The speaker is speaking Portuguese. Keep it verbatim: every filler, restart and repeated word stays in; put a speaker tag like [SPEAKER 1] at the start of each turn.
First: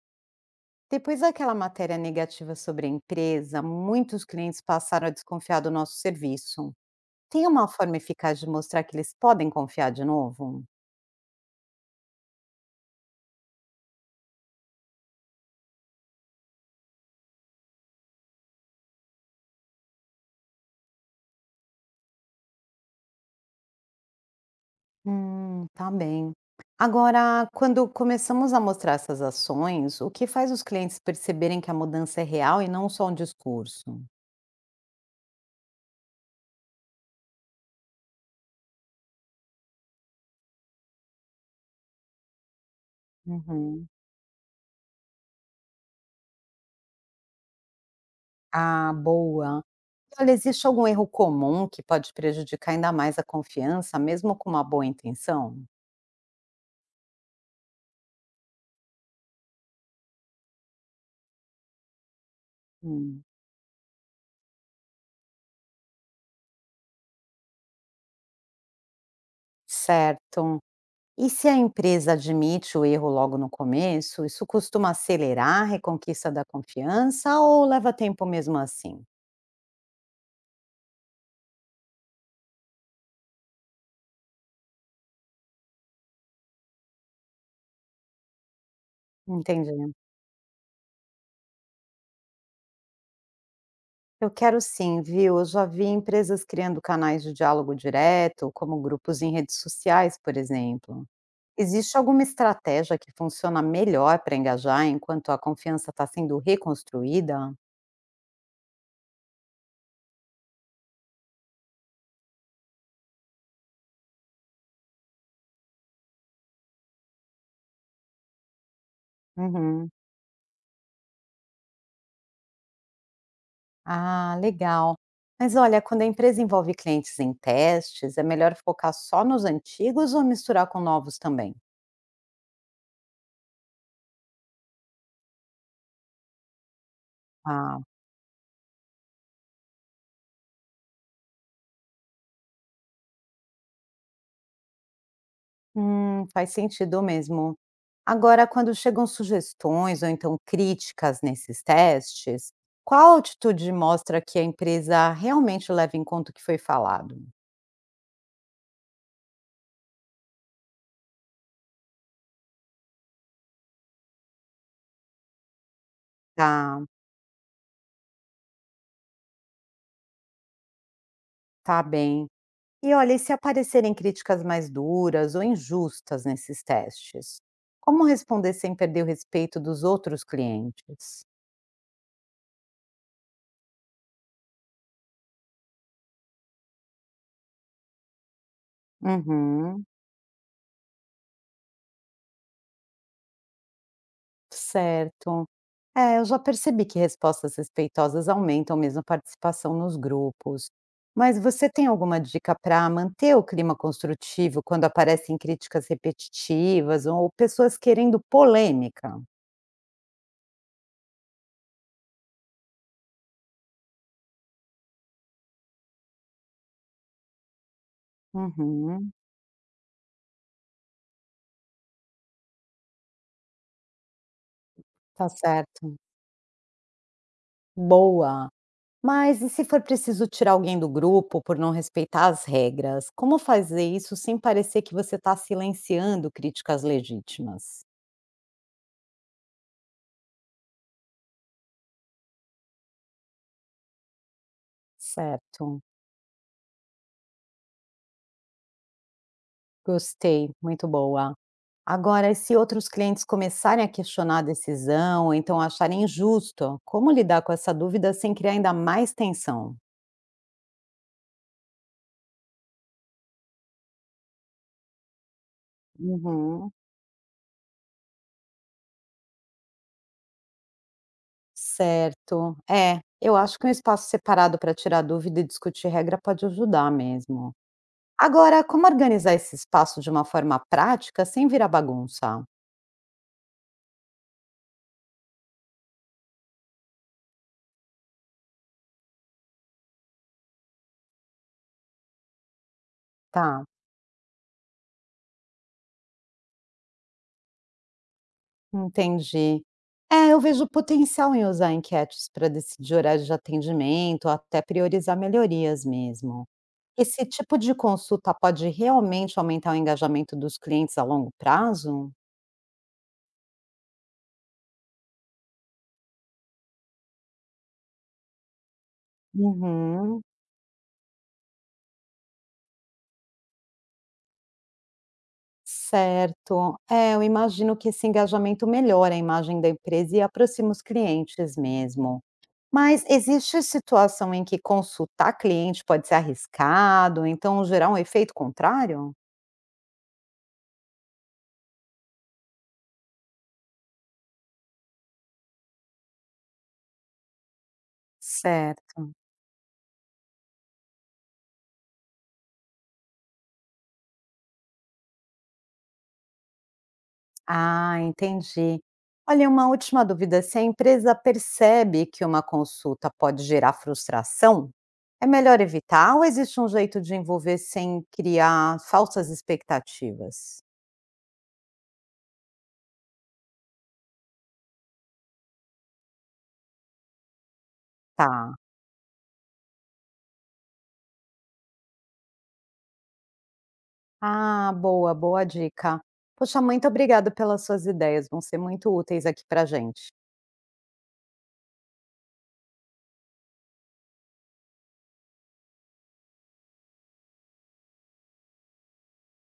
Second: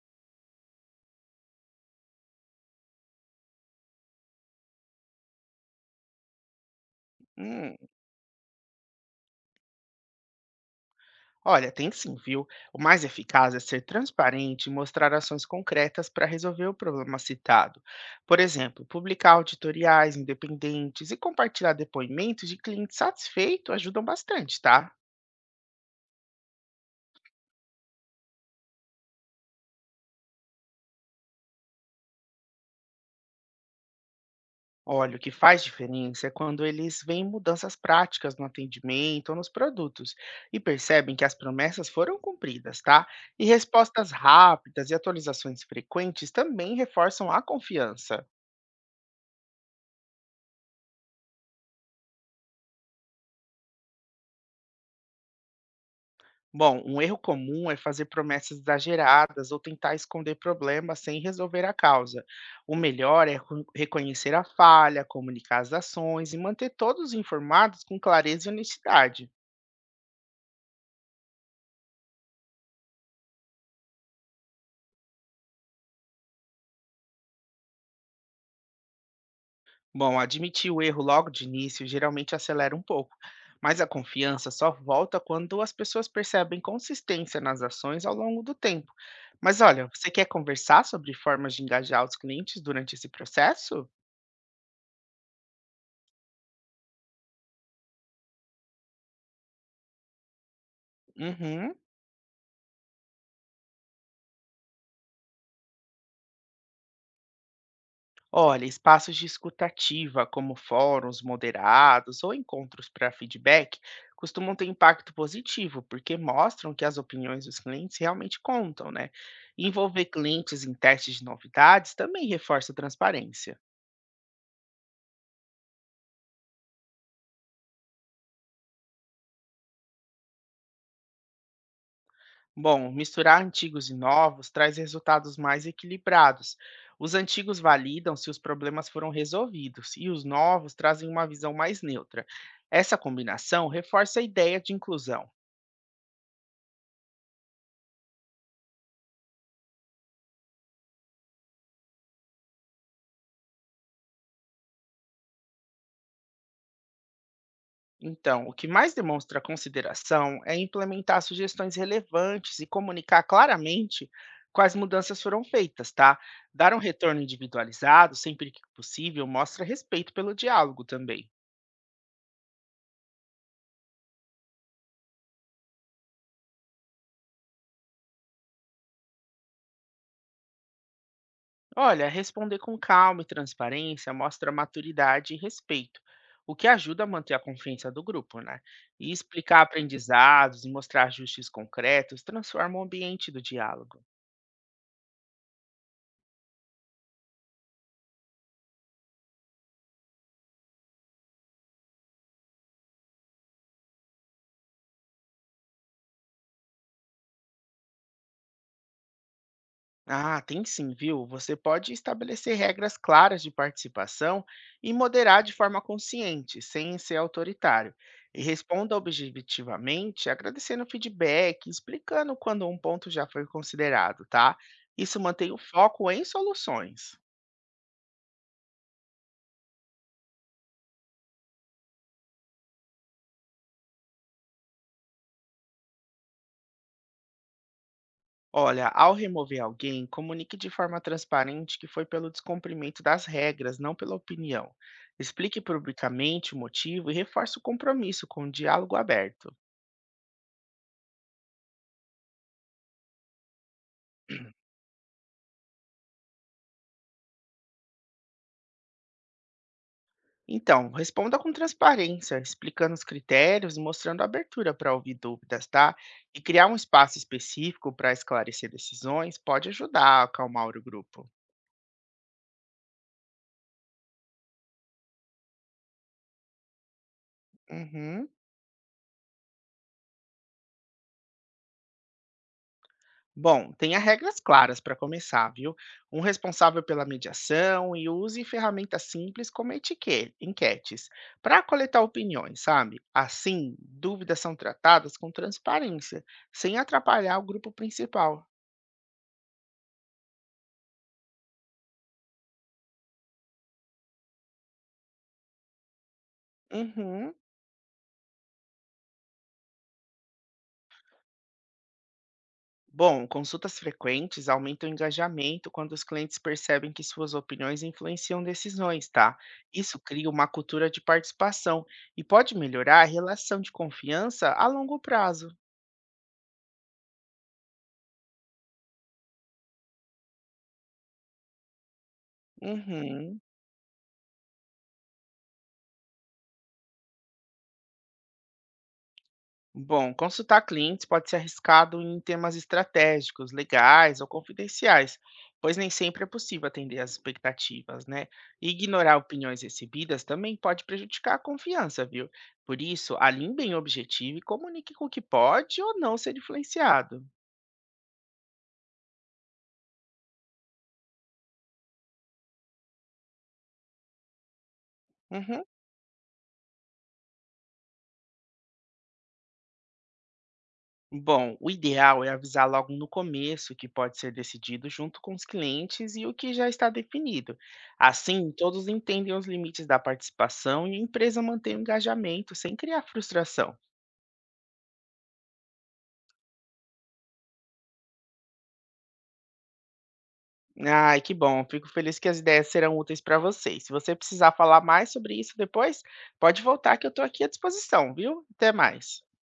[SPEAKER 1] Depois daquela matéria negativa sobre a empresa, muitos clientes passaram a desconfiar do nosso serviço. Tem uma
[SPEAKER 2] Hum,
[SPEAKER 1] forma eficaz de mostrar que eles podem confiar de novo?
[SPEAKER 2] Olha, tem sim, viu? O mais eficaz é ser transparente e mostrar ações concretas para resolver o problema citado. Por exemplo, publicar auditoriais independentes e compartilhar depoimentos de clientes satisfeitos ajudam bastante, tá?
[SPEAKER 1] Hum, tá bem. Agora, quando começamos a mostrar essas ações, o que faz os clientes perceberem que a mudança é real e não só um discurso?
[SPEAKER 2] Olha, o que faz diferença é quando eles veem mudanças práticas no atendimento ou nos produtos e percebem que as promessas foram cumpridas, tá? E
[SPEAKER 1] Uhum.
[SPEAKER 2] respostas rápidas e atualizações frequentes também reforçam a confiança.
[SPEAKER 1] Ah, boa. Olha, existe algum erro comum que pode prejudicar ainda mais a confiança, mesmo com uma boa intenção?
[SPEAKER 2] Bom, um erro comum é fazer promessas exageradas ou tentar esconder problemas sem resolver a causa. O
[SPEAKER 1] Hum,
[SPEAKER 2] melhor é recon- reconhecer a falha, comunicar as ações e manter todos informados com clareza e honestidade.
[SPEAKER 1] certo. E se a empresa admite o erro logo no começo, isso costuma acelerar a reconquista da confiança ou leva tempo mesmo assim?
[SPEAKER 2] Bom, admitir o erro logo de início geralmente acelera um pouco, mas a confiança só volta quando as pessoas percebem consistência nas ações ao longo do tempo. Mas
[SPEAKER 1] Entendi.
[SPEAKER 2] olha, você quer conversar sobre formas de engajar os clientes durante esse processo?
[SPEAKER 1] Eu quero sim, viu? Eu já vi empresas criando canais de diálogo direto, como grupos em redes sociais, por exemplo.
[SPEAKER 2] Uhum.
[SPEAKER 1] Existe alguma estratégia que funciona melhor para engajar enquanto a confiança está sendo reconstruída?
[SPEAKER 2] Olha, espaços de escutativa, como fóruns moderados ou encontros para feedback, costumam ter impacto positivo, porque mostram que as opiniões dos clientes realmente contam, né?
[SPEAKER 1] Uhum.
[SPEAKER 2] Envolver clientes em testes de novidades também reforça a transparência.
[SPEAKER 1] Ah, legal. Mas olha, quando a empresa envolve clientes em testes, é melhor focar só nos antigos ou misturar com novos também?
[SPEAKER 2] Bom, misturar antigos e novos traz resultados mais equilibrados. Os antigos
[SPEAKER 1] Ah,
[SPEAKER 2] validam se os problemas foram resolvidos e os novos trazem uma visão mais neutra. Essa combinação reforça a ideia de inclusão.
[SPEAKER 1] hum, faz sentido mesmo. Agora, quando chegam sugestões ou então críticas nesses testes, qual atitude mostra que a empresa realmente leva em conta o que foi falado?
[SPEAKER 2] Então, o que mais demonstra consideração é implementar sugestões relevantes e comunicar claramente quais mudanças foram feitas, tá? Dar um
[SPEAKER 1] Tá,
[SPEAKER 2] retorno individualizado sempre que possível mostra respeito pelo diálogo também.
[SPEAKER 1] tá bem. E olha, e se aparecerem críticas mais duras ou injustas nesses testes? Como responder sem perder o respeito dos outros clientes?
[SPEAKER 2] Olha, responder com calma e transparência mostra maturidade e respeito, o que ajuda a manter a confiança do grupo, né? E explicar
[SPEAKER 1] Uhum,
[SPEAKER 2] aprendizados e mostrar ajustes concretos transforma o ambiente do diálogo.
[SPEAKER 1] certo. É, eu já percebi que respostas respeitosas aumentam mesmo a participação nos grupos. Mas você tem alguma dica para manter o clima construtivo quando aparecem críticas repetitivas ou pessoas querendo polêmica?
[SPEAKER 2] Ah, tem sim, viu? Você pode estabelecer regras claras de participação e moderar de forma consciente, sem ser autoritário. E responda
[SPEAKER 1] Uhum,
[SPEAKER 2] objetivamente, agradecendo o feedback, explicando quando um ponto já foi considerado, tá? Isso
[SPEAKER 1] tá
[SPEAKER 2] mantém o
[SPEAKER 1] certo.
[SPEAKER 2] foco em soluções.
[SPEAKER 1] Boa. Mas e se for preciso tirar alguém do grupo por não respeitar as regras? Como fazer isso sem parecer que você está silenciando críticas legítimas?
[SPEAKER 2] Olha, ao remover alguém, comunique de forma transparente que foi pelo descumprimento das regras, não pela opinião. Explique
[SPEAKER 1] Certo,
[SPEAKER 2] publicamente o motivo e reforce o compromisso com o diálogo aberto.
[SPEAKER 1] gostei, muito boa. Agora, e se outros clientes começarem a questionar a decisão, ou então acharem injusto, como lidar com essa dúvida sem criar ainda mais tensão?
[SPEAKER 2] Então, responda com transparência, explicando os critérios, mostrando abertura para ouvir dúvidas, tá? E criar
[SPEAKER 1] Uhum,
[SPEAKER 2] um espaço específico para esclarecer decisões pode ajudar a acalmar o grupo.
[SPEAKER 1] certo. É, eu acho que um espaço separado para tirar dúvida e discutir regra pode ajudar mesmo.
[SPEAKER 2] Uhum.
[SPEAKER 1] Agora, como organizar esse espaço de uma forma prática sem virar bagunça?
[SPEAKER 2] Bom, tenha regras claras para começar, viu? Um responsável pela mediação e use ferramentas simples como etiquetas, enquetes, para coletar opiniões, sabe?
[SPEAKER 1] Tá,
[SPEAKER 2] Assim, dúvidas são tratadas com transparência, sem atrapalhar o grupo principal.
[SPEAKER 1] entendi. É, eu vejo potencial em usar enquetes para decidir horário de atendimento, ou até priorizar melhorias mesmo. Esse
[SPEAKER 2] Uhum.
[SPEAKER 1] tipo de consulta pode realmente aumentar o engajamento dos clientes a longo prazo?
[SPEAKER 2] Bom, consultas frequentes aumentam o engajamento quando os clientes percebem que suas opiniões influenciam decisões, tá? Isso
[SPEAKER 1] Uhum,
[SPEAKER 2] cria uma cultura de participação e pode melhorar a relação de confiança a longo prazo.
[SPEAKER 1] certo. É, eu imagino que esse engajamento melhora a imagem da empresa e aproxima os clientes mesmo. Mas
[SPEAKER 2] Uhum.
[SPEAKER 1] existe situação em que consultar cliente pode ser arriscado, então gerar um efeito contrário?
[SPEAKER 2] Bom, consultar clientes pode ser arriscado em temas estratégicos, legais ou confidenciais, pois nem sempre é possível atender às expectativas, né? E
[SPEAKER 1] Certo.
[SPEAKER 2] ignorar opiniões recebidas também pode prejudicar a confiança, viu? Por isso, alinhe bem o objetivo e comunique com o que pode ou não ser influenciado.
[SPEAKER 1] Ah, entendi. Olha, uma última dúvida: se a empresa percebe que uma consulta pode gerar frustração, é melhor
[SPEAKER 2] Uhum.
[SPEAKER 1] evitar ou existe um jeito de envolver sem criar falsas expectativas?
[SPEAKER 2] Bom, o ideal é avisar logo no começo o que pode ser decidido junto com os clientes e o que já está definido. Assim,
[SPEAKER 1] Tá.
[SPEAKER 2] todos entendem os limites da participação e a empresa mantém o engajamento sem criar frustração.
[SPEAKER 1] Ah, boa, boa dica. Poxa, muito obrigada pelas suas ideias, vão ser muito úteis aqui pra gente.
[SPEAKER 2] Ai, que bom, fico feliz que as ideias serão úteis para vocês. Se você precisar falar mais sobre isso depois, pode voltar que eu estou aqui à disposição, viu? Até mais.